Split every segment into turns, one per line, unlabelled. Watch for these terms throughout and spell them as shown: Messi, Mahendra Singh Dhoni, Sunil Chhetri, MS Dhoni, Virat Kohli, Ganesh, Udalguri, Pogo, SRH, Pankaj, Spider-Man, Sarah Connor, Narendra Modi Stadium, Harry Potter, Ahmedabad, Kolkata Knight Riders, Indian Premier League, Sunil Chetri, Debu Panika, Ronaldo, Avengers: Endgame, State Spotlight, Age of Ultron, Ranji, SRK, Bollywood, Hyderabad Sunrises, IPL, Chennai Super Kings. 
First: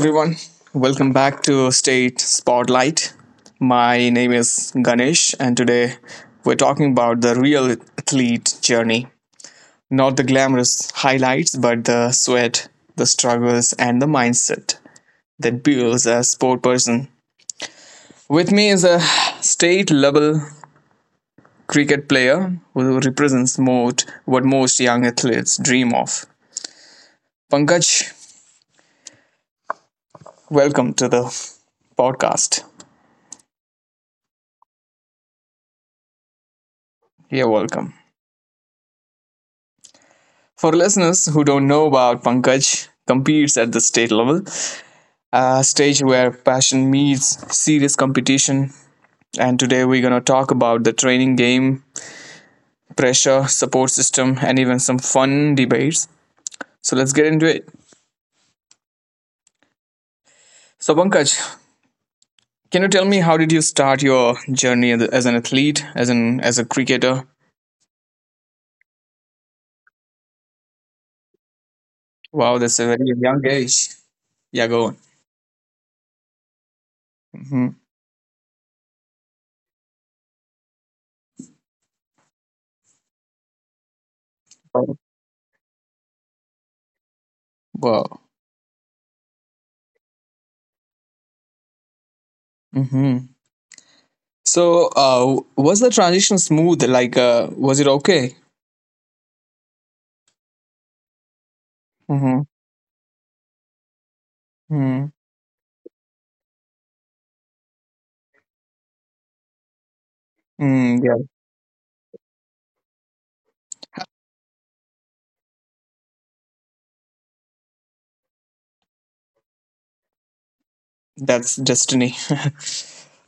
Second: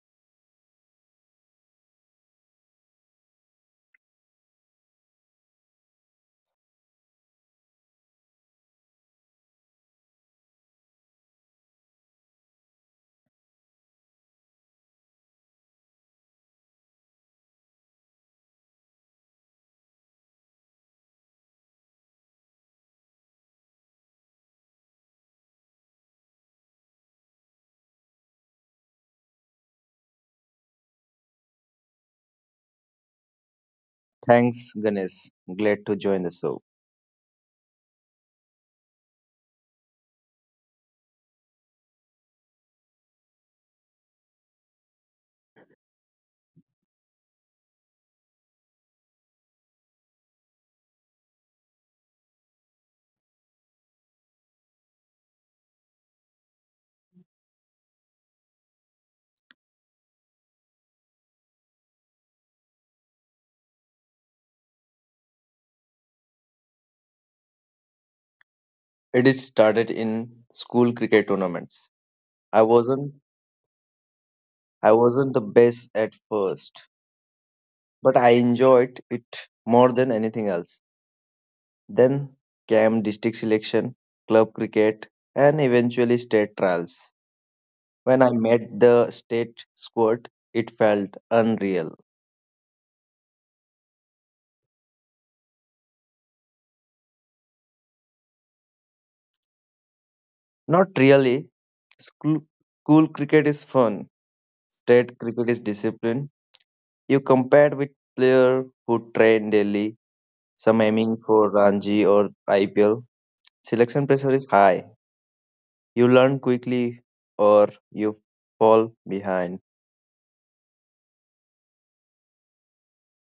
everyone, welcome back to State Spotlight. My name is Ganesh, and today we're talking about the real athlete journey. Not the glamorous highlights, but the sweat, the struggles, and the mindset that builds a sport person. With me is a state level cricket player who represents most what most young athletes dream of. Pankaj, welcome to the podcast.
Thanks, Ganesh. Glad to join the show.
You're welcome. For listeners who don't know about Pankaj, competes at the state level, a stage where passion meets serious competition. And today we're going to talk about the training game, pressure, support system, and even some fun debates. So let's get into it. So Pankaj, can you tell me how did you start your journey as an athlete, as an as a cricketer?
It is started in school cricket tournaments.
Wow,
I
that's a very
wasn't
young age. Yeah, go
I
on.
wasn't the best at first,
Hmm.
but I enjoyed it more than anything else. Then came district selection, club cricket, and eventually state trials.
Wow.
When I met the state squad, it felt unreal.
Hmm. So, uh, was the transition smooth? Like, was it okay?
Not really.
Mm-hmm.
School, school cricket is fun.
Mm-hmm.
State cricket is discipline. You compared with player who train daily, some
Mm, yeah,
aiming for Ranji or IPL. Selection pressure is high. You learn quickly or you fall behind.
that's destiny.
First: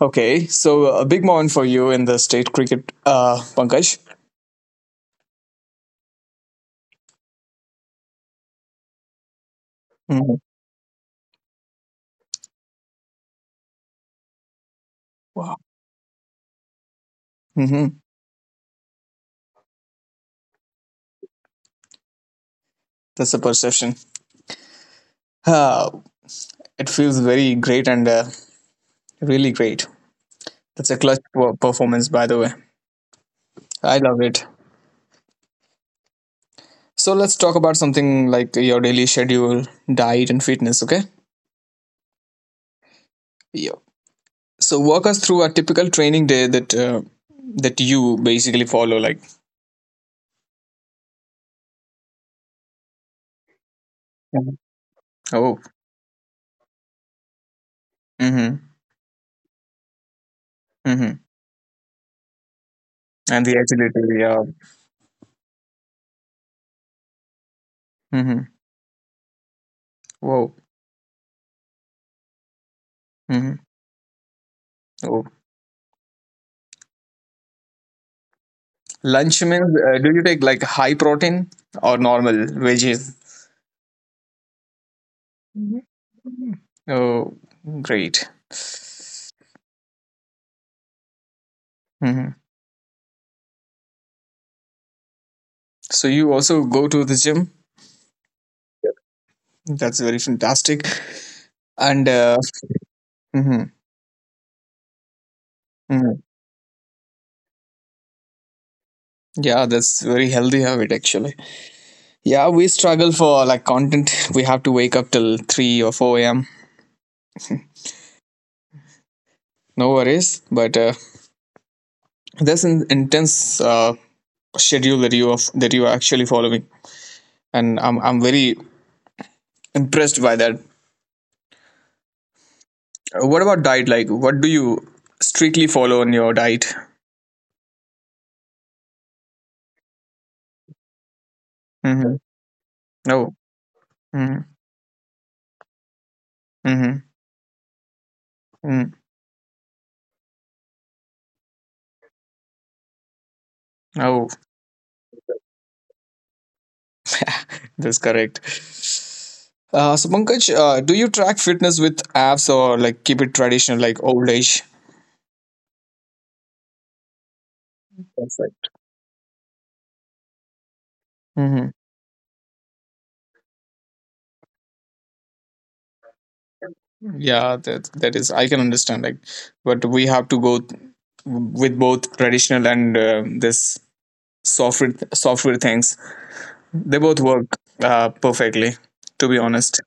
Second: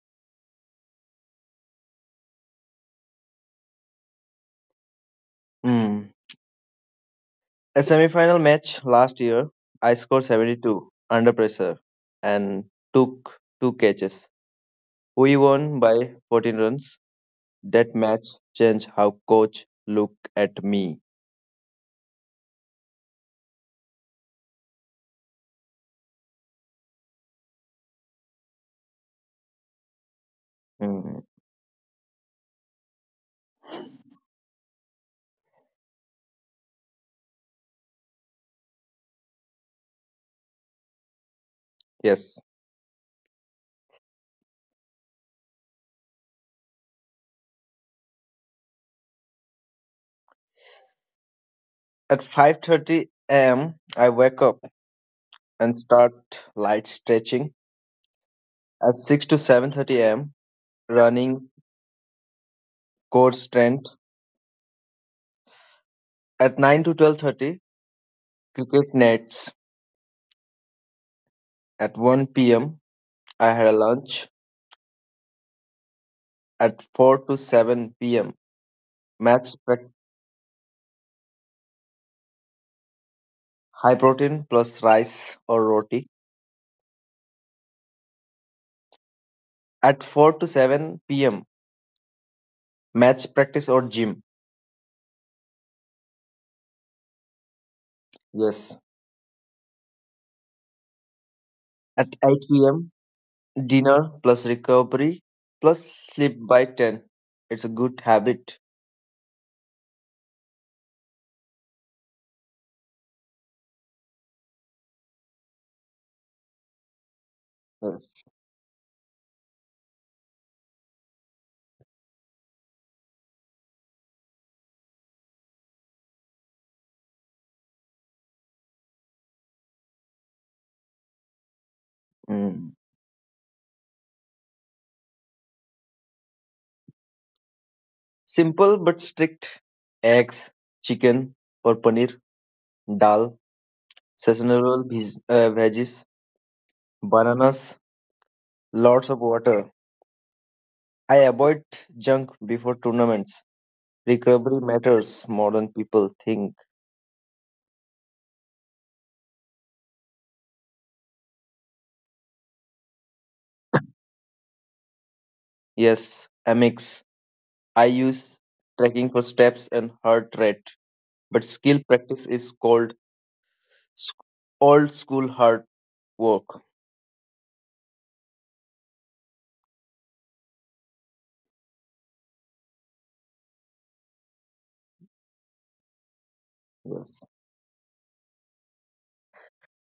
Okay, so a big moment for you in the state cricket, Pankaj.
Hmm. A semi-final match last year, I scored
Hmm.
72 under pressure and took two catches. We
Wow.
won by 14 runs. That
Hmm.
match changed how coach looked at me.
That's a perception. Uh, it feels very great and really great. That's a clutch
Hmm.
performance, by the way. I love it. So let's talk about something like your daily schedule, diet, and fitness. Okay.
Yes.
Yeah. So walk us through a typical training day that that you basically follow. Like.
At 5:30 a.m., I wake
Mhm.
up
Oh.
and start light stretching.
Mm-hmm.
At 6 to 7:30 a.m.,
Mm-hmm.
running, core
And the
strength.
agility, yeah.
At 9 to 12:30,
Mm-hmm.
cricket nets.
Whoa.
At 1 p.m., I
Mm-hmm.
had a lunch.
Oh.
At 4 to 7 p.m.,
Lunch
maths
means,
prac-
do you take like high protein or normal veggies?
high protein plus rice or
Mhm.
roti.
Oh, great.
At 4 to 7 p.m.,
Hmm.
maths practice or gym.
So you also go to the gym.
Yes.
That's very fantastic.
At
And
8 p.m.,
mhm,
dinner plus recovery plus
mhm.
sleep by 10. It's a good habit.
Yeah, that's very healthy habit actually. Yeah, we struggle for like content. We have to wake up till 3 or 4 a.m.
Yes.
No worries, but there's an intense schedule that you are actually following, and I'm very impressed by that.
Mm.
What about diet? Like, what do you strictly follow on your diet?
Simple but strict. Eggs, chicken or
Mm-hmm.
paneer,
No.
dal,
Mm-hmm.
seasonal veggies,
Mm-hmm.
bananas,
Mm.
lots of water. I avoid junk before tournaments.
Oh,
Recovery matters more than people think.
that's correct. So Pankaj, do you track fitness with apps or like keep it traditional, like old age?
Yes, Amex. I use
That's right.
tracking for steps and heart rate, but
Mm-hmm.
skill practice is called sc- old school hard work.
Yeah, that is. I can understand. Like, but we have to go with both traditional and this software things. They
Yes.
both work perfectly. To be honest.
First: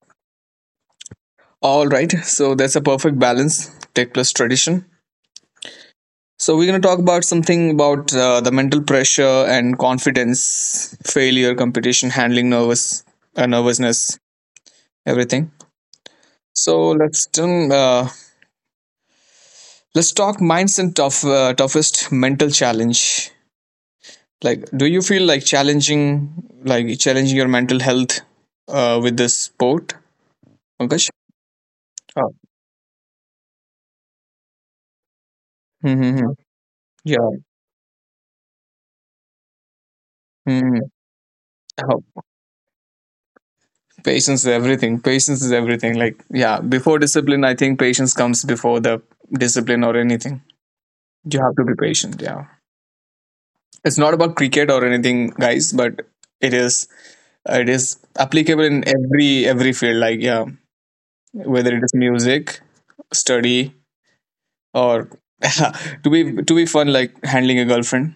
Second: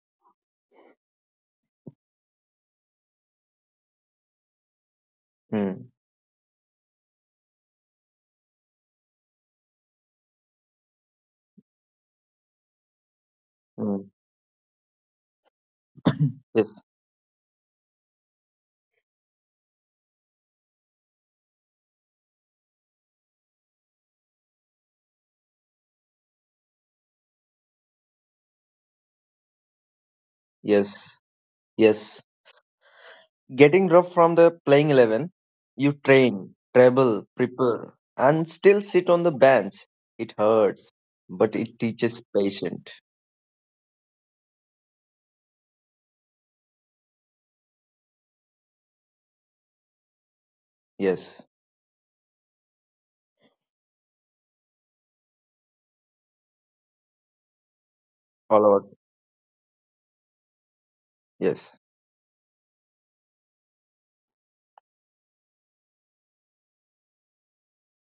All right, so that's a perfect balance, tech plus tradition.
Hmm.
So we're going to talk about something about the mental pressure and confidence, failure, competition, handling
Hmm.
nervousness, everything.
yes.
So let's talk minds and toughest mental challenge. Like, do you feel like like challenging your mental health with this sport, Pankaj?
Yes. Yes.
Oh.
Getting dropped from the playing 11, you
Mm-hmm.
train, travel,
Yeah.
prepare, and still sit on the bench. It
Mm-hmm.
hurts, but it teaches patience.
Patience is everything. Patience is everything. Like, yeah, before discipline, I think patience comes before the discipline or anything. You
Yes,
have to be patient. Yeah. It's not about cricket or anything, guys, but it is it is applicable
all
in
out.
every field, like yeah, whether
Yes,
it is music, study, or to be fun, like handling a girlfriend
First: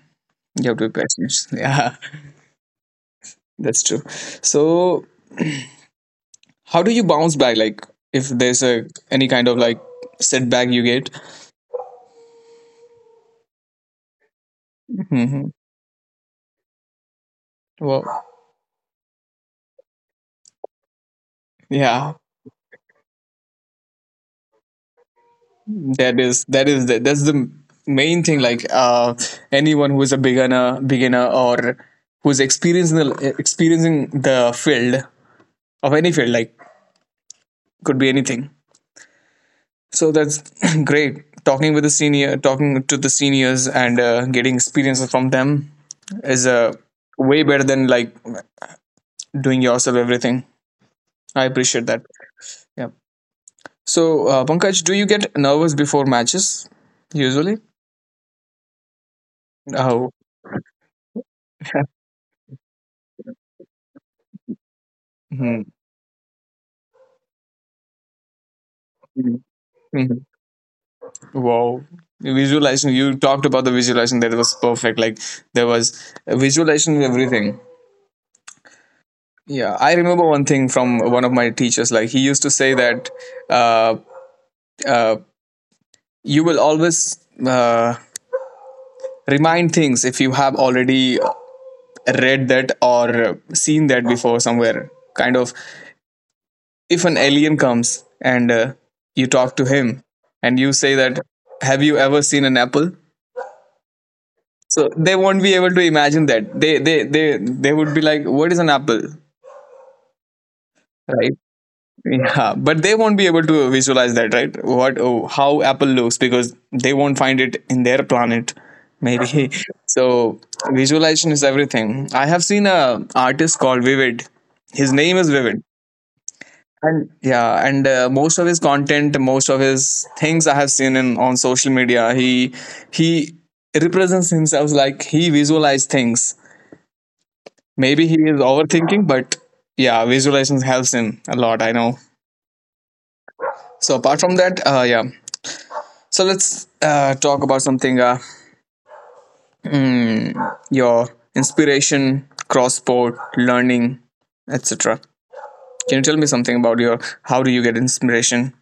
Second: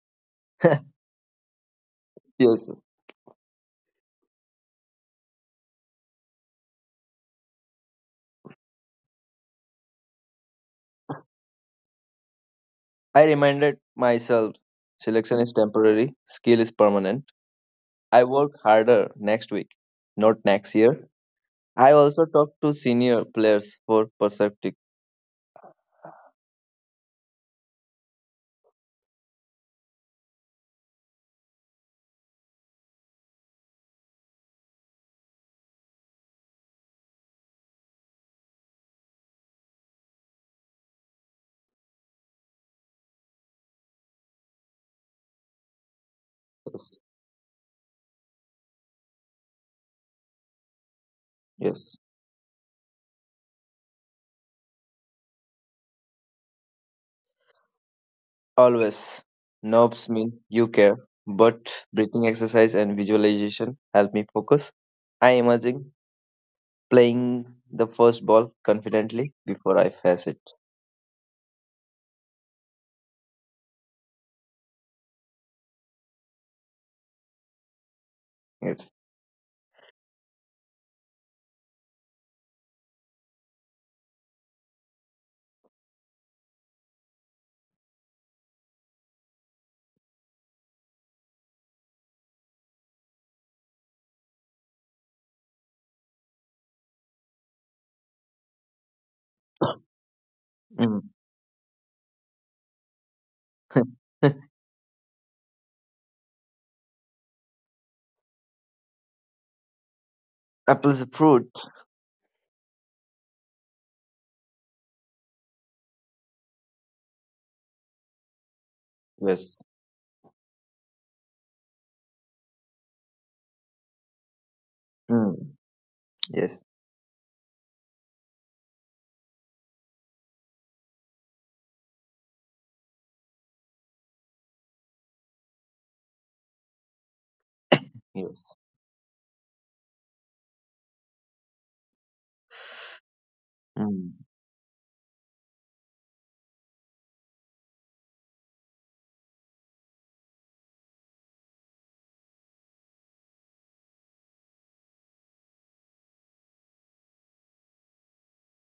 you have to be patient. Yeah,
yes.
that's true. So how do you bounce back, like if there's a any kind of like setback you get?
I reminded myself selection is temporary, skill is permanent.
Well,
I work harder next week, not next year. I
yeah,
also talk to senior players for perspectives.
that's the main thing, like anyone who is a beginner or who's experiencing the field of any field, like could be anything. So that's great talking with the senior talking to the seniors, and getting experiences from them is way better than like doing yourself everything. I appreciate
Yes.
that. Yeah. So Pankaj, do you get nervous before matches usually?
Always. Knobs
Oh.
mean you care, but breathing exercise and visualization help me focus. I imagine playing the first ball confidently before I
Mm-hmm.
face it.
Wow. Visualizing, you talked about the visualization, that was perfect. Like there was a visualization of everything.
Yes.
Yeah, I remember one thing from one of my teachers. Like he used to say that uh, uh, you will always remind things if you have already read that or seen that before somewhere. Kind of, if an alien comes and you talk to him and you say
Mm.
that, "Have you ever seen an apple?" So they won't be able to imagine that they would be like what is an apple,
Apple's a
right?
fruit.
Yeah, but they won't be able to visualize that, right? What, oh, how apple looks, because they won't find it in their planet maybe.
Yes.
So visualization is everything. I have seen a artist called Vivid, his name is
Mm.
Vivid,
Yes.
and yeah, and most of his content, most of his things I have seen in on social media, he represents himself like he visualized things. Maybe he is
Yes.
overthinking, but yeah, visualization helps him a lot, I know. So
Mm.
apart from that, yeah. So let's talk about something. Hmm, your inspiration, cross sport, learning, etc. Can you tell me something about your? How do you get inspiration?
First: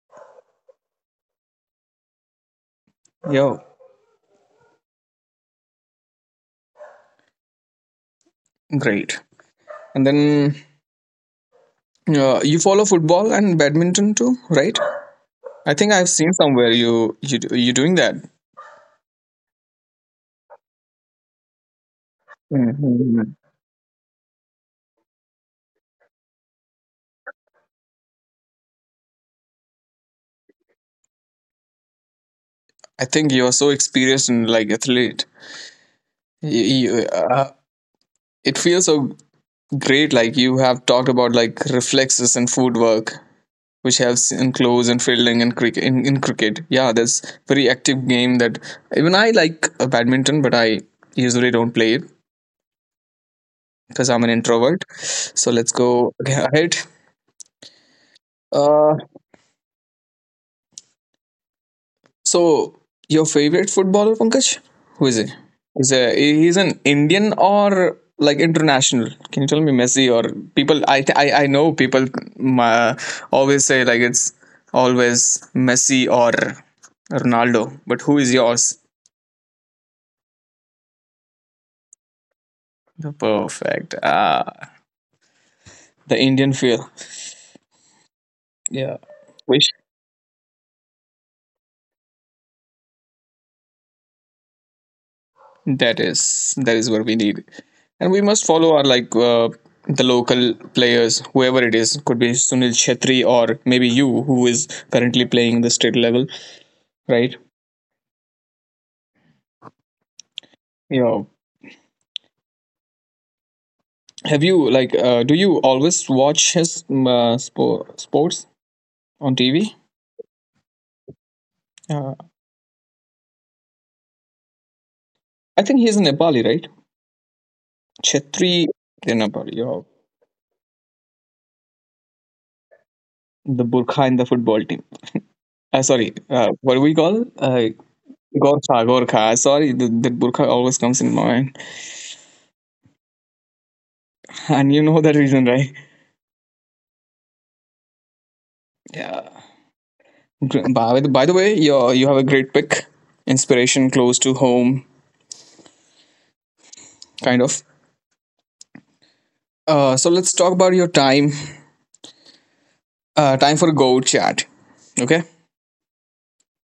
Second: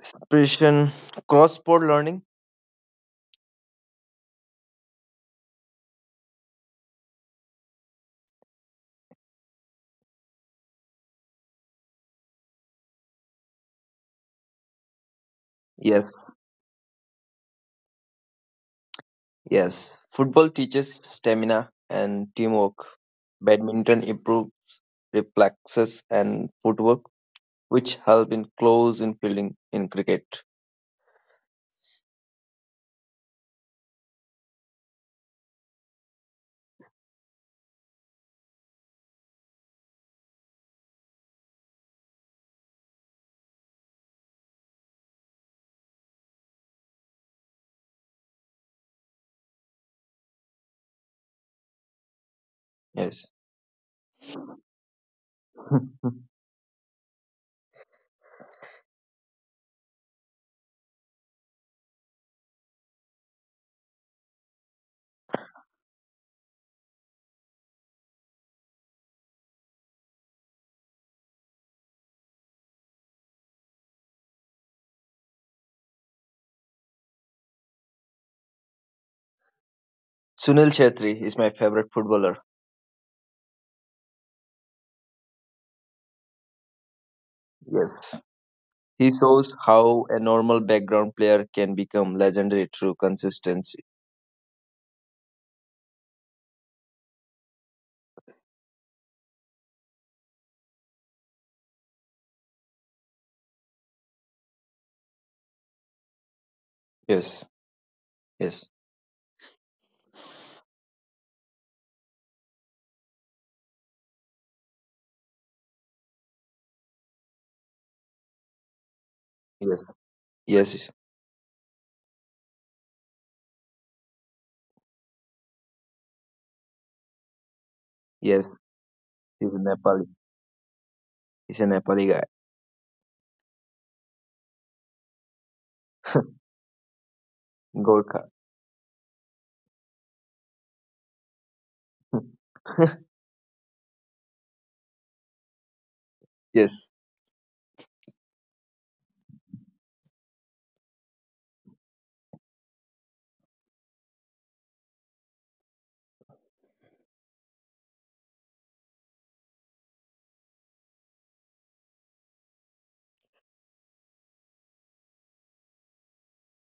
Inspiration, cross-sport learning.
Yo, great. And then you follow football and badminton too, right? I think
Yes.
I've seen somewhere you doing that.
Yes. Football teaches stamina and teamwork.
Mhm.
Badminton improves reflexes and footwork, which helped in close in fielding in cricket.
I think you are so experienced and like athlete. You, you, uh, it feels so great, like you have talked about like reflexes and footwork which helps in close and fielding and cricket, in cricket. Yeah, that's very active game, that even I like badminton, but I usually don't play it
Yes.
because I'm an introvert, so let's go ahead. Uh, so, your favorite footballer, Pankaj? Who is he? Is he? He's an Indian or like international? Can you tell me Messi or people? I th- I know people uh, always say like it's always Messi or Ronaldo, but who is yours?
Sunil Chhetri is my favorite footballer.
Perfect. Ah, the Indian feel.
Yes.
Yeah.
He shows
Which.
how a normal background player can become legendary through consistency.
That is what we need, and we must follow our like the local players, whoever it is, could be Sunil Chetri or maybe you, who is currently playing in the state level, right?
Yes. Yes.
Yeah. Have you like do you always watch his sports on TV?
Yes. Yes.
Uh, I think he's a Nepali, right?
Yes.
Chetri in Nepali.
He's a
Yeah.
Nepali. He's a Nepali guy.
The Burkha in the football team. Sorry, what do we call?
Gorkha.
Gorkha, Gorkha. Sorry, the Burkha always comes in my mind. And you know the reason, right?
yes.
Yeah. By by the way, you have a great pick, inspiration close to home, kind of. So let's talk about your time. Time for a go chat. Okay.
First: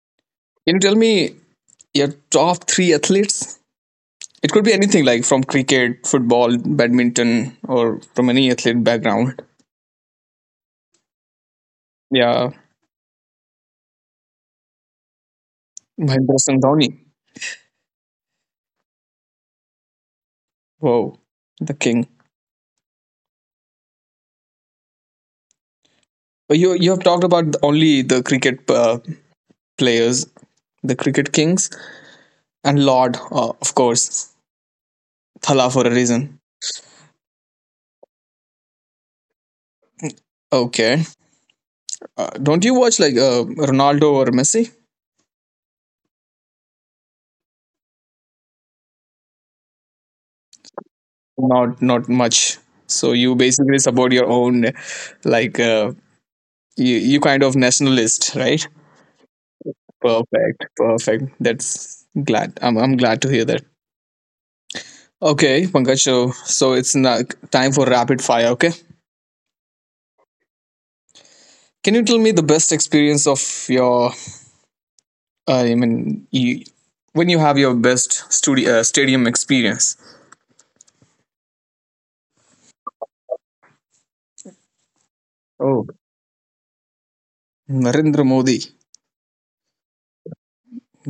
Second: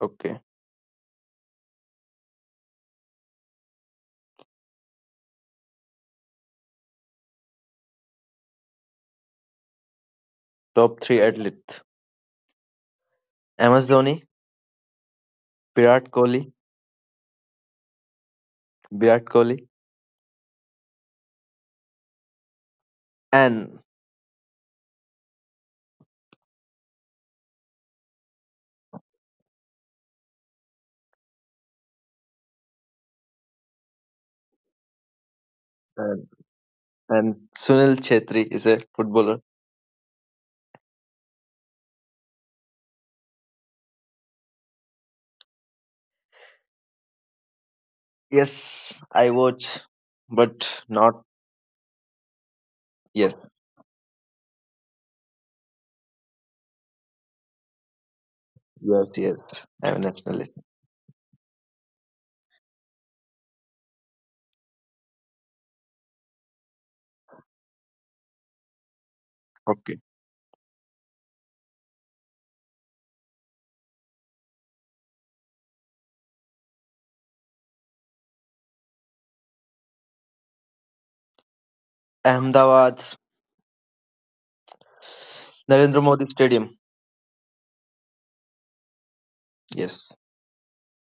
Okay.
Can you tell me your top three athletes? It could be anything, like from cricket, football, badminton, or from any athlete background.
Top three athlete.
Yeah,
MS Dhoni, Virat
Mahendra
Kohli,
Singh Dhoni.
Virat Kohli,
Whoa, the king.
and
You you have talked about only the cricket players, the cricket kings. And Lord, of course, Thala for a
and,
reason.
and Sunil Chhetri is a footballer.
Okay. Don't you watch like Ronaldo or Messi?
Yes, I watch, but not.
Not not much. So you
Yes,
basically support your own, like you you kind of nationalist, right?
yes, yes. I'm a nationalist.
Perfect, perfect. That's glad. I'm glad to hear that. Okay, Pankaj. So so it's na time for rapid fire. Okay.
Okay.
Can you tell me the best experience of your? I mean, you, when you have your best studio stadium experience.
Ahmedabad,
Oh.
Narendra Modi Stadium.
Narendra Modi.
Yes,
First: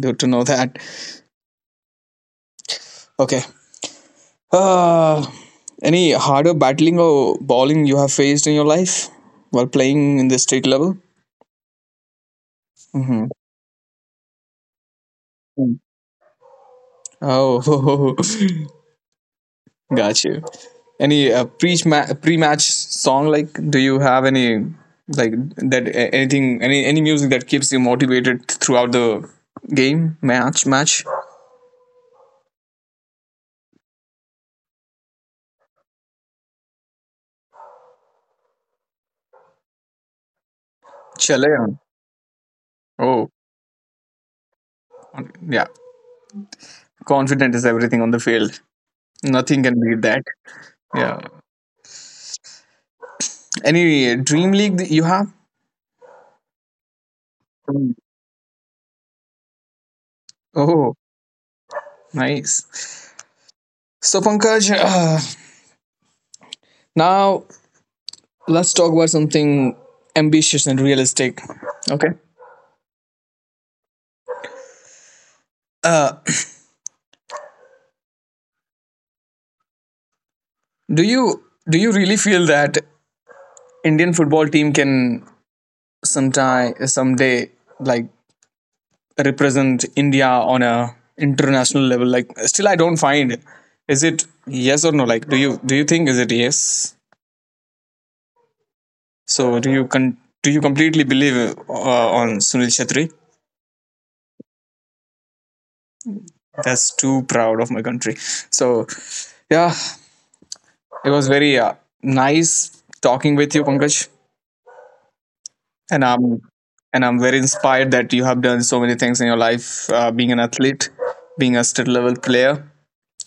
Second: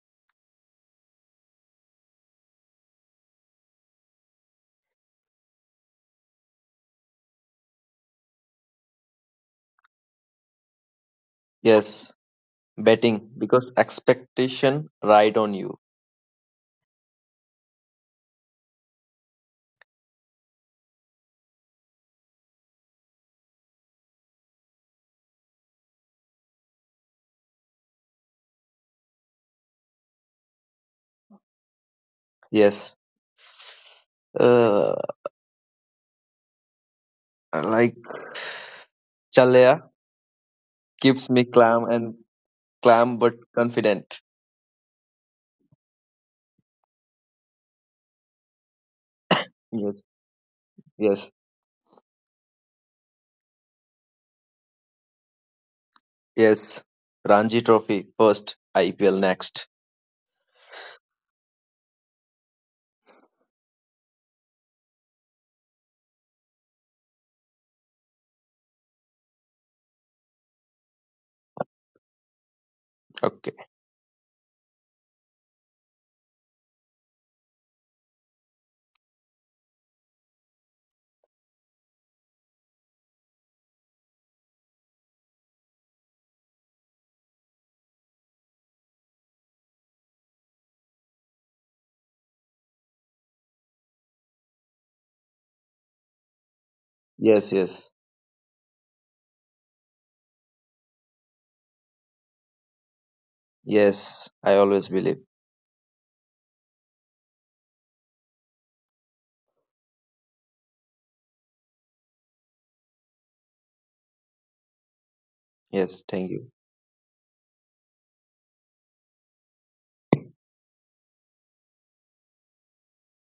Good to know that. Okay. Uh, any harder battling or bowling you have faced in your life while playing in the state level?
yes.
Hmm.
Betting because expectation ride on you.
Oh, got you. Any pre match song, like? Do you have any like that? Anything? Any music that keeps you motivated throughout the game, match?
Yes. Uh, like Chalaya keeps me
Chale. Hum.
calm and calm
Oh,
but confident.
yeah. Confident is everything on the field. Nothing can beat
Yes,
that. Yeah.
yes,
Any dream league that you have?
yes. Ranji
Mm.
Trophy first, IPL next.
Oh, nice. So, Pankaj, now let's talk about something ambitious and realistic. Okay.
Okay.
Uh, do you really feel that Indian football team can sometime someday like represent India on a international level? Like, still, I don't find. Is it yes or no? Like, do you think is it yes?
Yes, yes,
So, do you completely believe on Sunil Chhetri?
yes. I always believe.
That's too proud of my country. So, yeah, it was very nice talking with you, Pankaj.
Yes.
And
Thank
I'm
you.
and I'm very inspired that you have done so many things in your life, being an athlete, being a state level player.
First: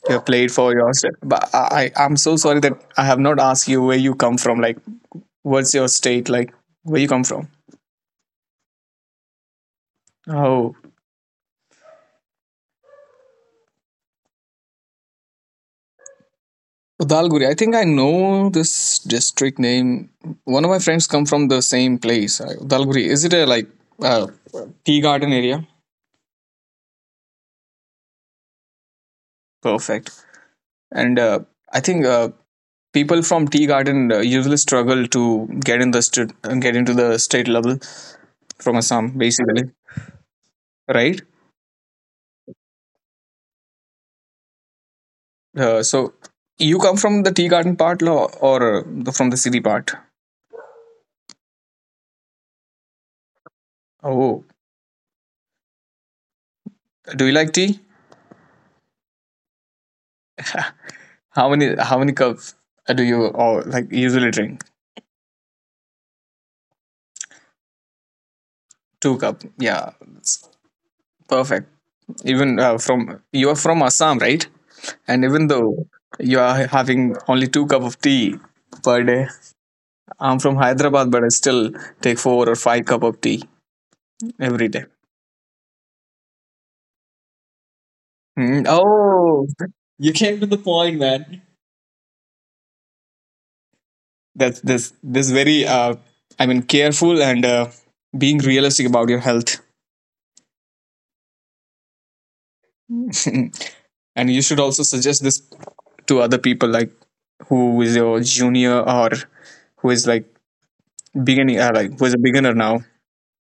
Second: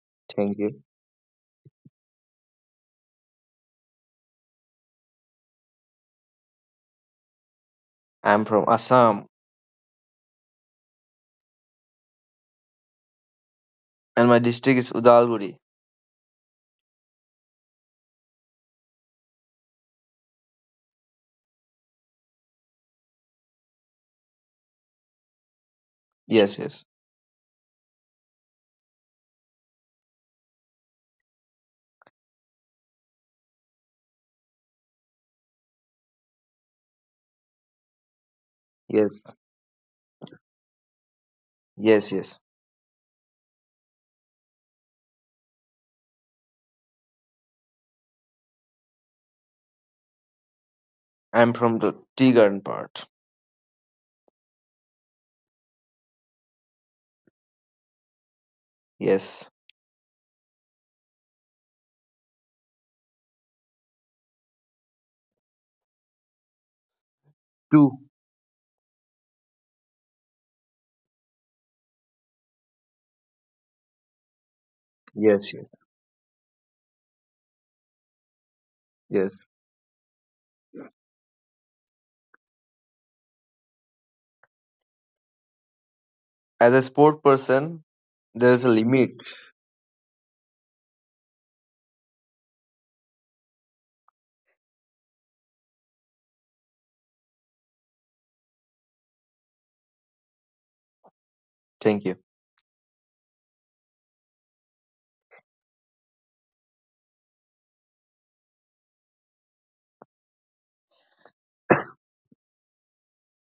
You have played
Thank
for
you.
your state. But I'm so sorry that I have not asked you where you come from. Like, what's your state? Like, where you come from?
I'm from Assam
Oh,
and my district is Udalguri.
Udalguri. I think I know this district name. One of my friends come from the same place. Udalguri. Is it a like uh, tea garden area?
Yes, yes.
Perfect. And I think people from tea garden usually struggle to get in the st- get into the state level from Assam,
Yes.
basically, right?
Yes, yes.
So you come from the tea garden part or from the city part?
I'm from the tea garden part.
Oh, do you like tea?
Yes.
How many cups do you or like usually drink?
Two.
Two cup. Yeah, it's perfect. Even from you are from Assam, right? And even
Yes, yes.
though you are having only two cup of tea per day,
Yes.
I'm from Hyderabad, but I still take four or five cup of tea every day.
As a sport person, there
Mm,
is a limit.
oh, you came to the point, man. That's this very I mean careful and being realistic about your health.
Thank you.
And you should also suggest this to other people, like who is your junior, or who is like beginning like who is a beginner now.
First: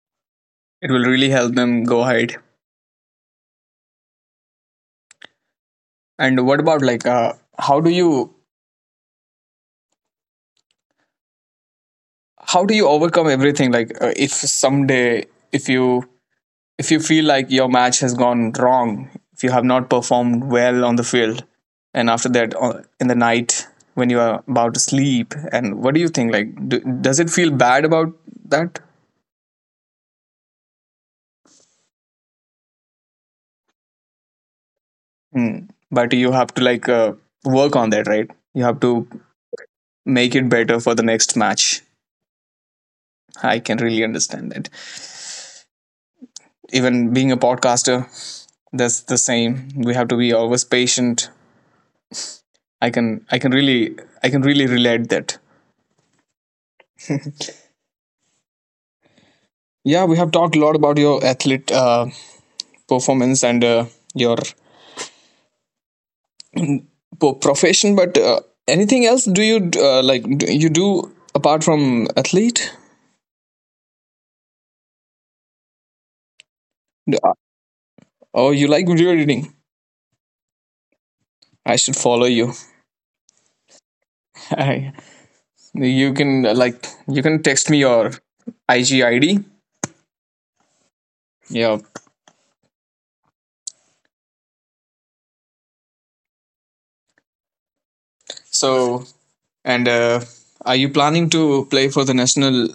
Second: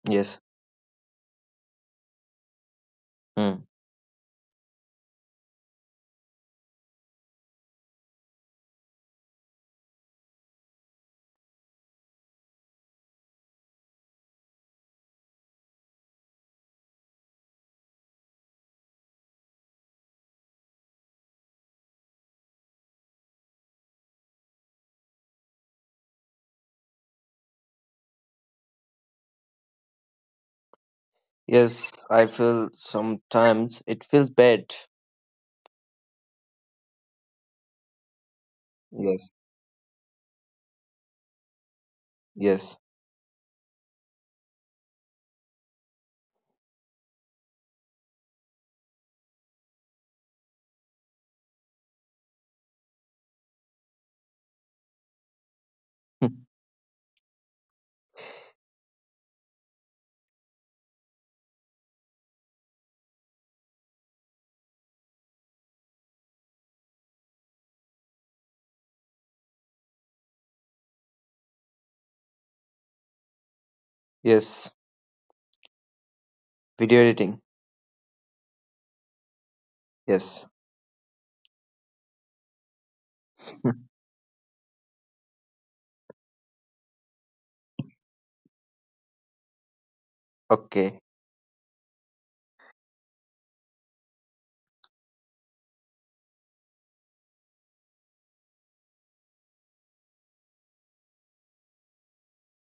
Yes.
It will really help them go ahead.
Hmm.
And what about, like, how do you how do you overcome everything, like, if someday, if you if you feel like your match has gone wrong, if you have not performed well on the field, and after that, in the night when you are about to sleep, and what do you think, like, does it feel bad about that?
Yes, I feel sometimes it feels bad.
Hmm. But you have to, like, work on that, right? You have to
Yes.
make it better for the next match.
Yes.
I can really understand that. Even being a podcaster, that's the same. We have to be always patient. I can I can really I can really relate that. Yeah, we have talked a lot about your athlete performance and your profession. But anything else do you like? Do you do apart from athlete?
yes. Video editing.
Oh, you like video editing?
Yes.
I should follow you. I, you can like you can text me your IG ID.
Okay.
Yeah. So. And Are you planning to play for the national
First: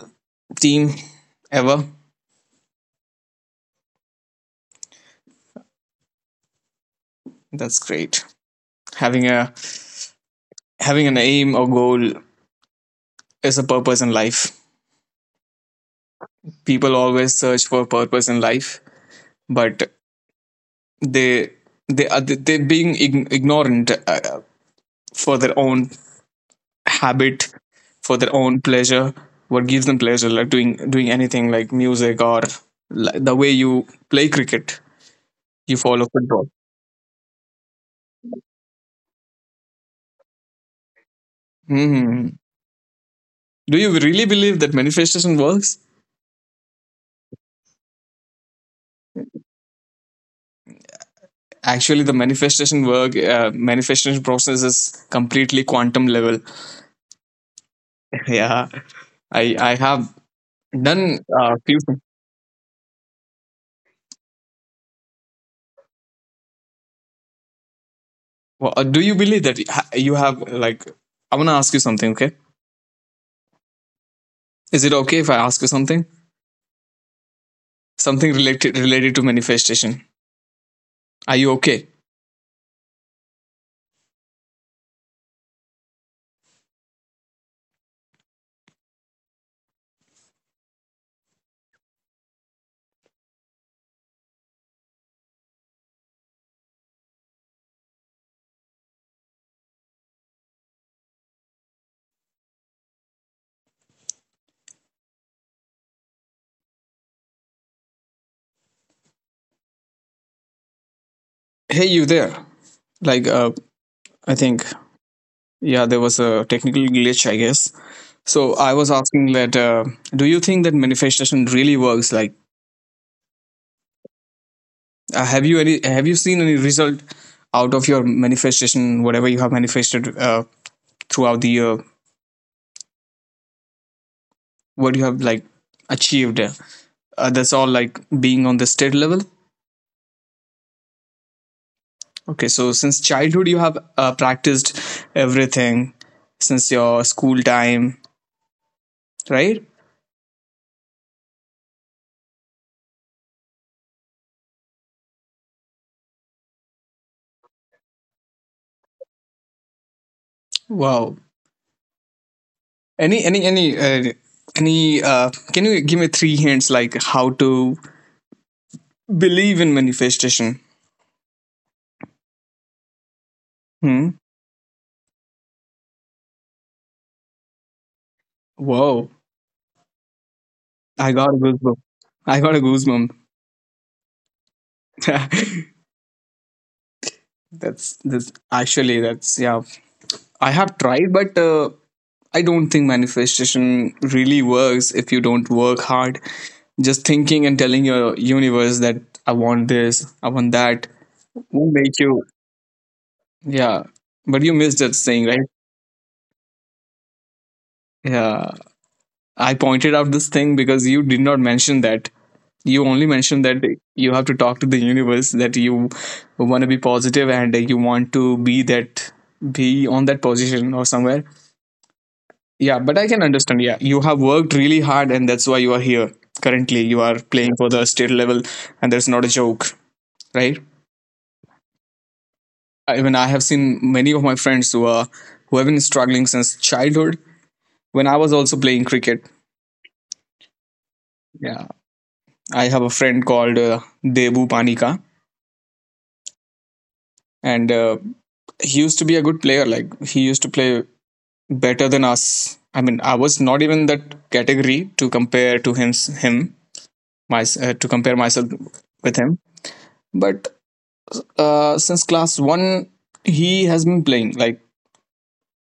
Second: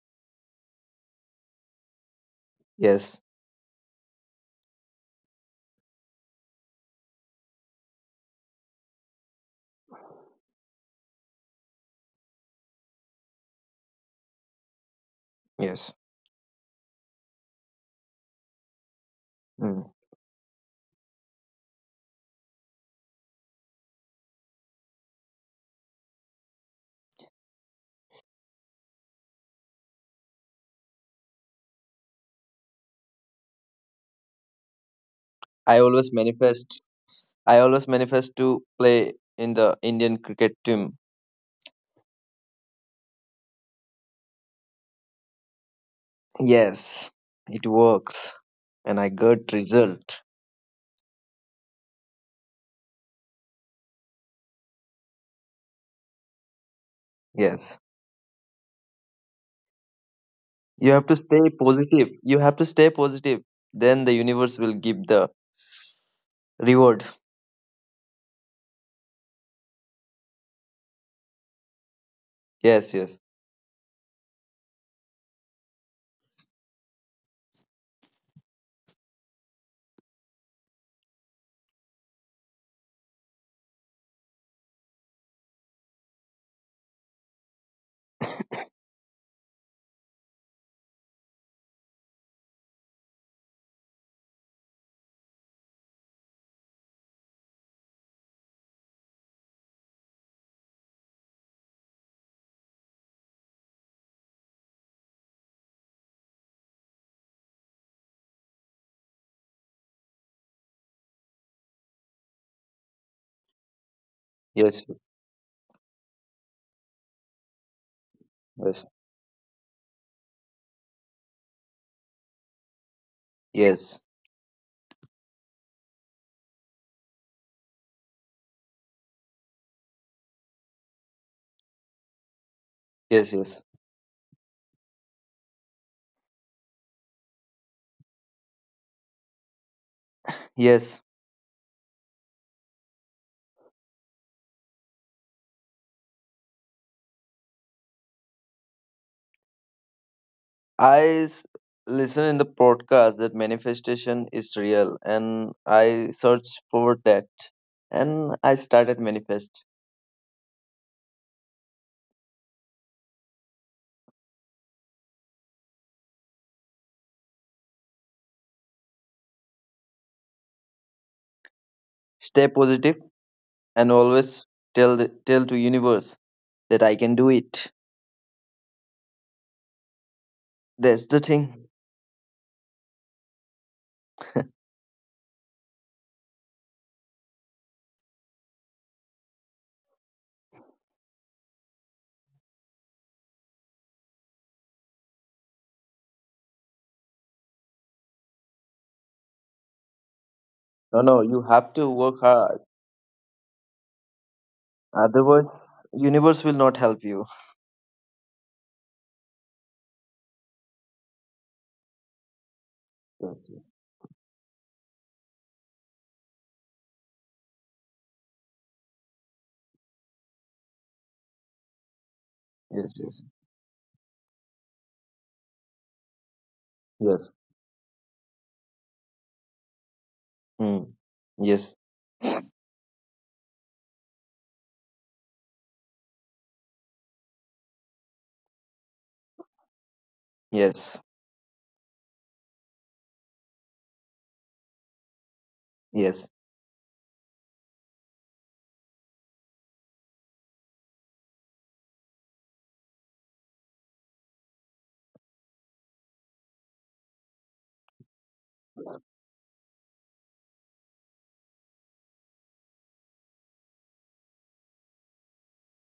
team ever?
Yes.
That's great. Having a having an aim or goal is a purpose in life.
Yes.
People always search for purpose in life,
Mm.
but they they are they being ignorant, for their own habit, for their own pleasure. What gives them pleasure, like doing anything, like music, or like the way you play cricket, you
I
follow
always
football.
manifest. I always manifest to play in the Indian cricket team.
Mhm. Do you really believe that manifestation works?
Yes, it works, and I got result.
Actually, the manifestation process is completely quantum level.
Yes,
Yeah, i I have
you have to
done
stay
a few.
positive. You have to stay positive. Then the universe will give the reward.
Well, do you believe that you have, like... I want to ask you something, okay?
Yes, yes,
Is it okay if I ask you something, related to manifestation? Are you okay? Hey, you there? Like, I think...
yes,
Yeah, there was a technical glitch, I guess. So
yes,
I was asking that, do you think that manifestation really works, like
yes,
have you seen any result out of your manifestation, whatever you have manifested, throughout the year,
yes, yes.
what you have, like, achieved, that's all, like, being on the state level.
Yes,
Okay, so since childhood you have practiced everything since your school time, right?
I listen in the podcast that manifestation is real, and I searched for that, and I started manifest.
Wow. any any any uh, any Can you give me three hints, like how to believe in manifestation?
Stay positive, and
Hmm.
always tell to universe that I can do it.
Whoa,
That's the
I got a
thing.
goosebump. I got a goosebump. That's actually that's yeah, I have tried, but I don't think manifestation really works if you don't work hard. Just thinking and telling your universe that I want this, I want
No,
that
no, you have to
won't make
work
you...
hard.
Yeah, but you missed that thing,
Otherwise,
right?
universe will not help you.
Yeah, I pointed out this thing because you did not mention that. You only
Yes,
mentioned
yes,
that you have to talk to the universe, that you want to be positive and you want to be that, be on that position or somewhere.
yes,
Yeah, but
yes,
I can understand. Yeah, you have worked really hard, and that's why you are here. Currently, you
yes.
are playing for the state level, and that's not a joke, right?
Mm. Yes,
I mean, I have seen many of my friends who have been struggling since childhood. When I was also playing cricket,
yes,
yeah, I have a friend called Debu Panika,
yes,
and he used to be a good player. Like, he used to play better than us. I mean, I was not even that category to compare to him. Him, to compare myself with him. But since class one, he has been playing. Like,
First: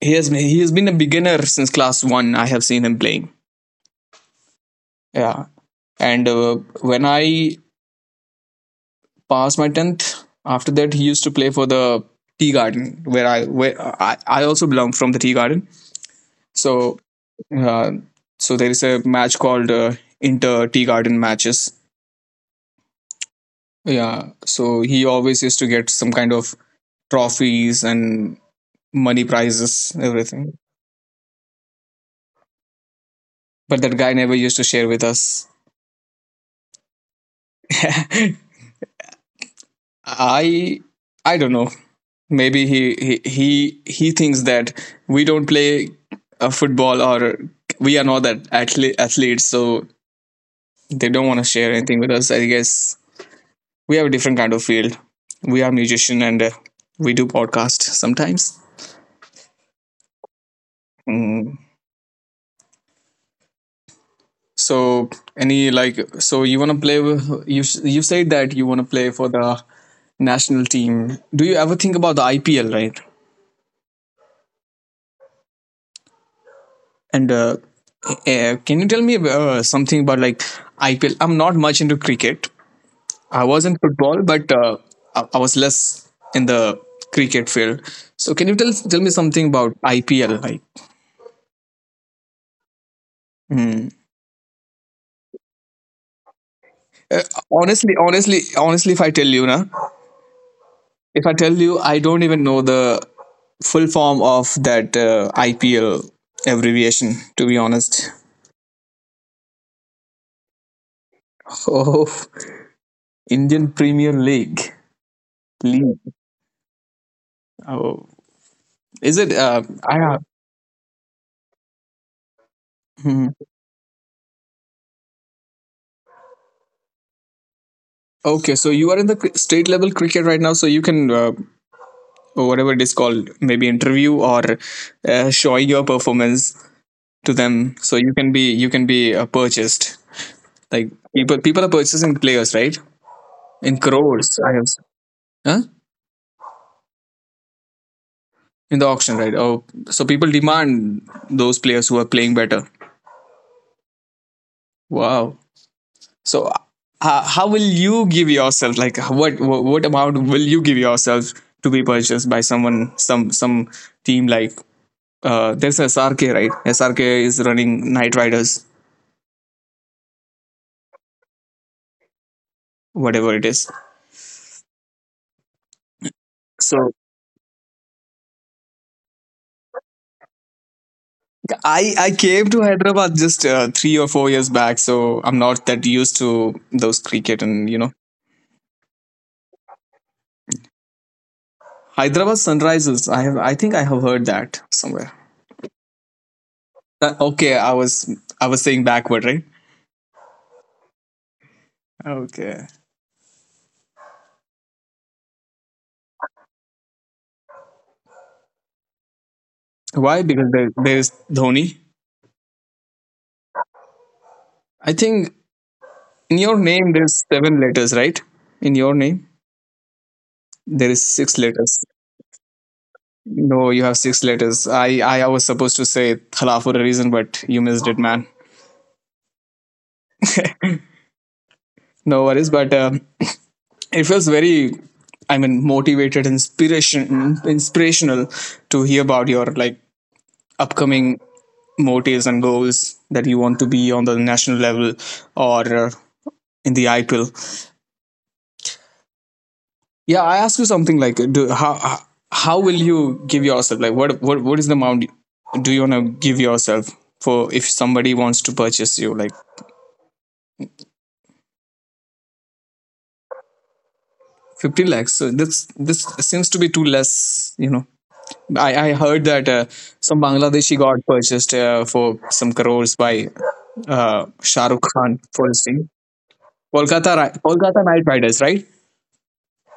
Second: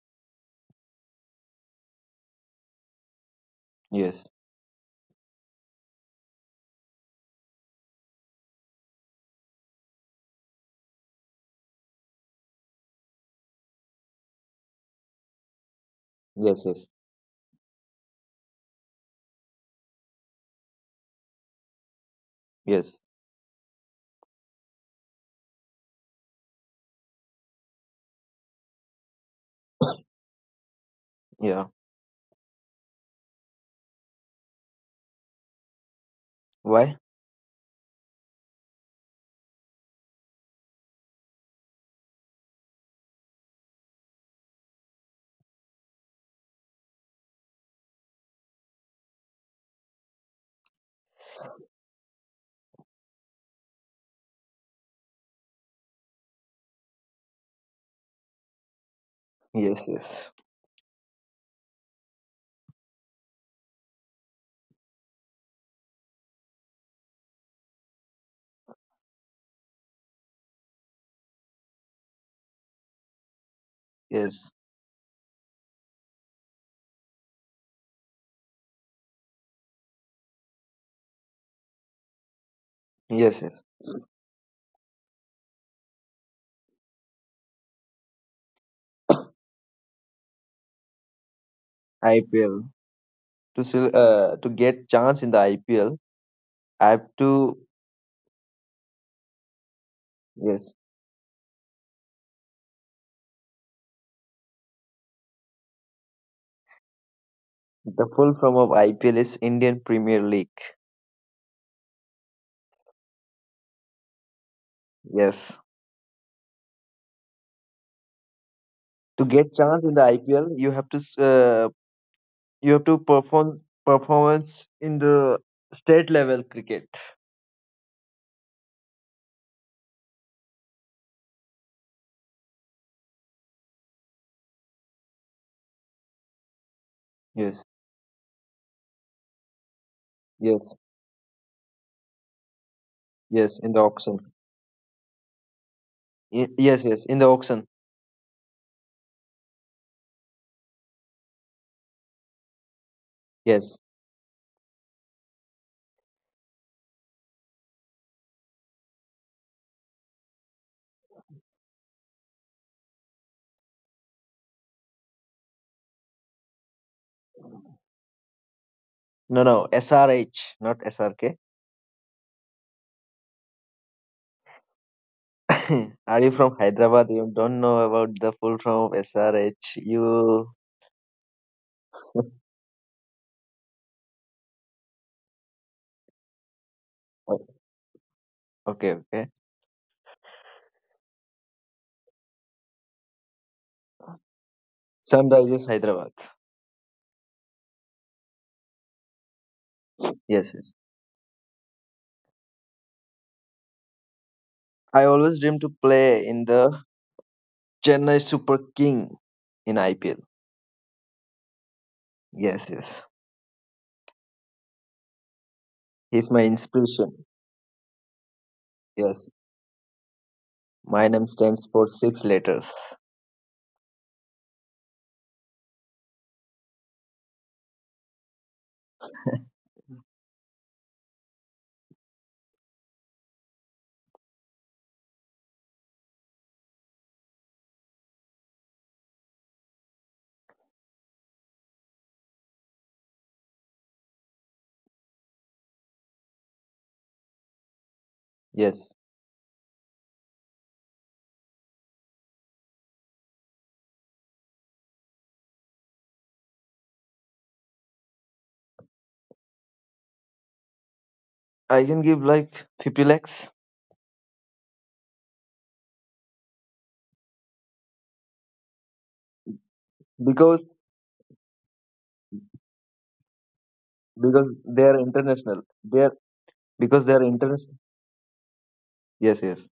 he has been a beginner since class one. I have seen him playing.
yes,
Yeah, and when I passed my tenth, after that he used to play for the tea garden, where I also belong from the tea garden.
yes, yes,
So uh, so there is a match called Inter Tea Garden matches.
yes.
Yeah, so he always used to get some kind of trophies and money prizes, everything.
Yeah.
But that guy never used to share with us.
Why?
I I don't know. Maybe he thinks that we don't play football, or we are not that athletes, so they don't want to share anything with us. I guess we have a different kind of field. We are musician, and we do podcast sometimes.
Yes, yes,
So, any like, so you want to play? You said that you want to play for the national team. Do you ever think about the IPL? Right?
yes,
And can you tell me something about, like, IPL? I'm not much into cricket.
yes,
I
yes.
was in football, but I was less in the cricket field. So can you tell me something about IPL? Like...
IPL to
Hmm.
sil- uh, to get chance in the IPL I have
uh,
to.
honestly, if I tell you, na,
Yes,
if I tell you, I don't even know the full form of that IPL abbreviation. To be
the
honest.
full form of IPL is Indian Premier League.
Oh, Indian Premier League.
Yes.
League. Oh, is
To
it?
get chance in the
I.
IPL, you have to
Hmm.
perform performance in the state level cricket.
Okay, so you are in the state level cricket right now, so you can whatever it is called, maybe interview or show your performance to
Yes,
them, so you can be purchased.
yes,
Like, people are purchasing players, right?
yes in
In
the auction.
crores, I have. Huh?
Yes, yes in the auction.
In the auction, right? Oh, so people demand those players who are playing better.
Yes.
Wow. So how will you give yourself? Like, what amount will you give yourself to be purchased by someone, some team, like there's SRK, right? SRK is running Knight Riders,
No, no, SRH not SRK.
whatever it is.
Are you from
So
Hyderabad? You don't know about the full form of SRH? You.
I came to Hyderabad just 3 or 4 years back, so I'm not that used to those
Oh,
cricket and,
okay, okay.
Hyderabad Sunrises. I think I have heard that somewhere.
Sunrises Hyderabad.
Okay, I was saying backward, right?
Yes, yes.
Okay.
I always dream to play in the Chennai Super King in IPL.
Why? Because there's Dhoni.
Yes, yes.
I think
He's
in
my
your name
inspiration.
there's seven letters, right? In your name
Yes.
there is
My name
six
stands
letters.
for six letters.
No, you have six letters. I was supposed to say thala for a reason, but you missed it, man. No worries, but it feels very, I mean, motivated, inspiration, inspirational to hear about your, like, upcoming motives and goals that you want to be on the national level or in the IPL.
Yes,
Yeah, I ask you something, like, how will you give yourself? Like, what is the amount do you want to give yourself for, if somebody wants to purchase you? Like,
I can give like 50 lakhs.
15 lakhs, so this seems to be too less you know I heard that some
because
bangladeshi got purchased for some crores by uh
because
shah
they
rukh
are
khan for his
international.
team,
They are because they are international.
Kolkata knight riders, right?
Yes, yes.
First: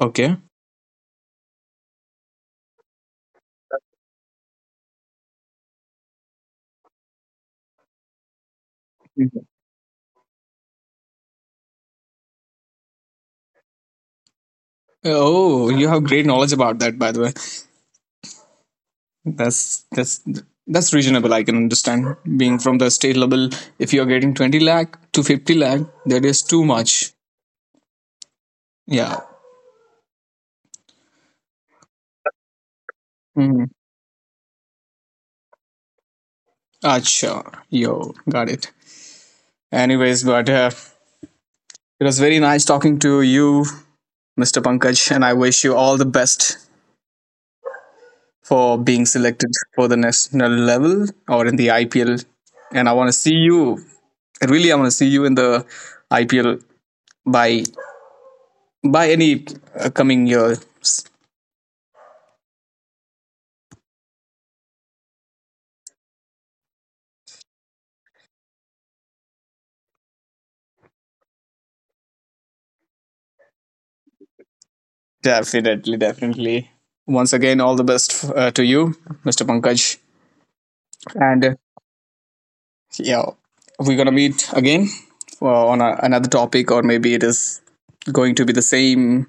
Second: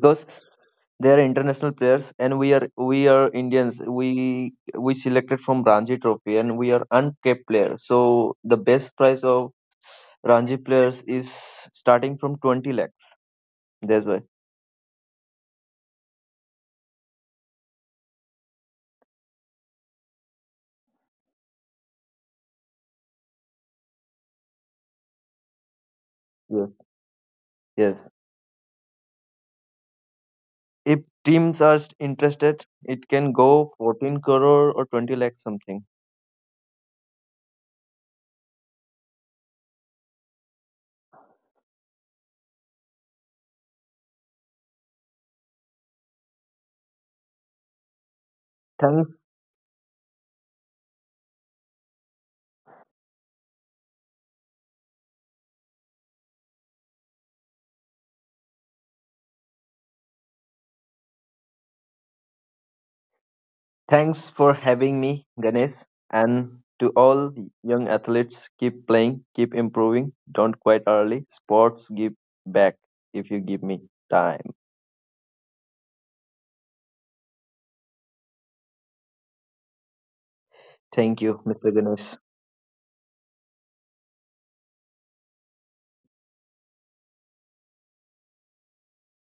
Okay.
they are international players, and we are Indians. We selected from Ranji Trophy, and we are uncapped player. So the best price
Mhm.
of Ranji players is starting from 20 lakhs. That's why.
Oh, you have great knowledge about that, by the way. That's that's that's reasonable. I can understand, being from the state level, if you're getting 20 lakh to 50 lakh, that is too
Yes,
much.
yes.
Yeah.
If teams are interested, it can
Mm-hmm.
go 14 crore or 20 lakh something.
Acha. Yo. Got it. Anyways, but it was very nice talking to you, Mr. Pankaj, and I wish you all the best for being
Thanks,
selected for the national level or in the IPL. And I want to see you. Really, I want to see you in the IPL by by any coming years.
thanks for having me, Ganesh. And to all the young athletes, keep playing, keep improving. Don't quit early. Sports give back if you give me time.
Definitely, definitely. Once again, all the best to you, Mr. Pankaj.
Thank you,
And
Mr. Ganesh.
yeah, we're gonna meet again, on another topic, or maybe it is going to be the same,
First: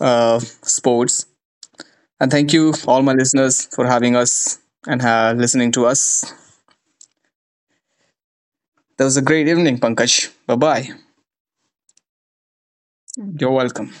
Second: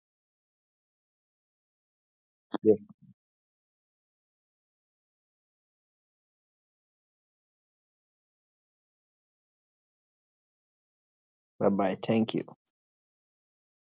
sports. And thank you,
Yeah,
all my listeners, for having us and listening to us. That was a great evening, Pankaj. Bye bye.
bye bye. Thank you.
You're welcome.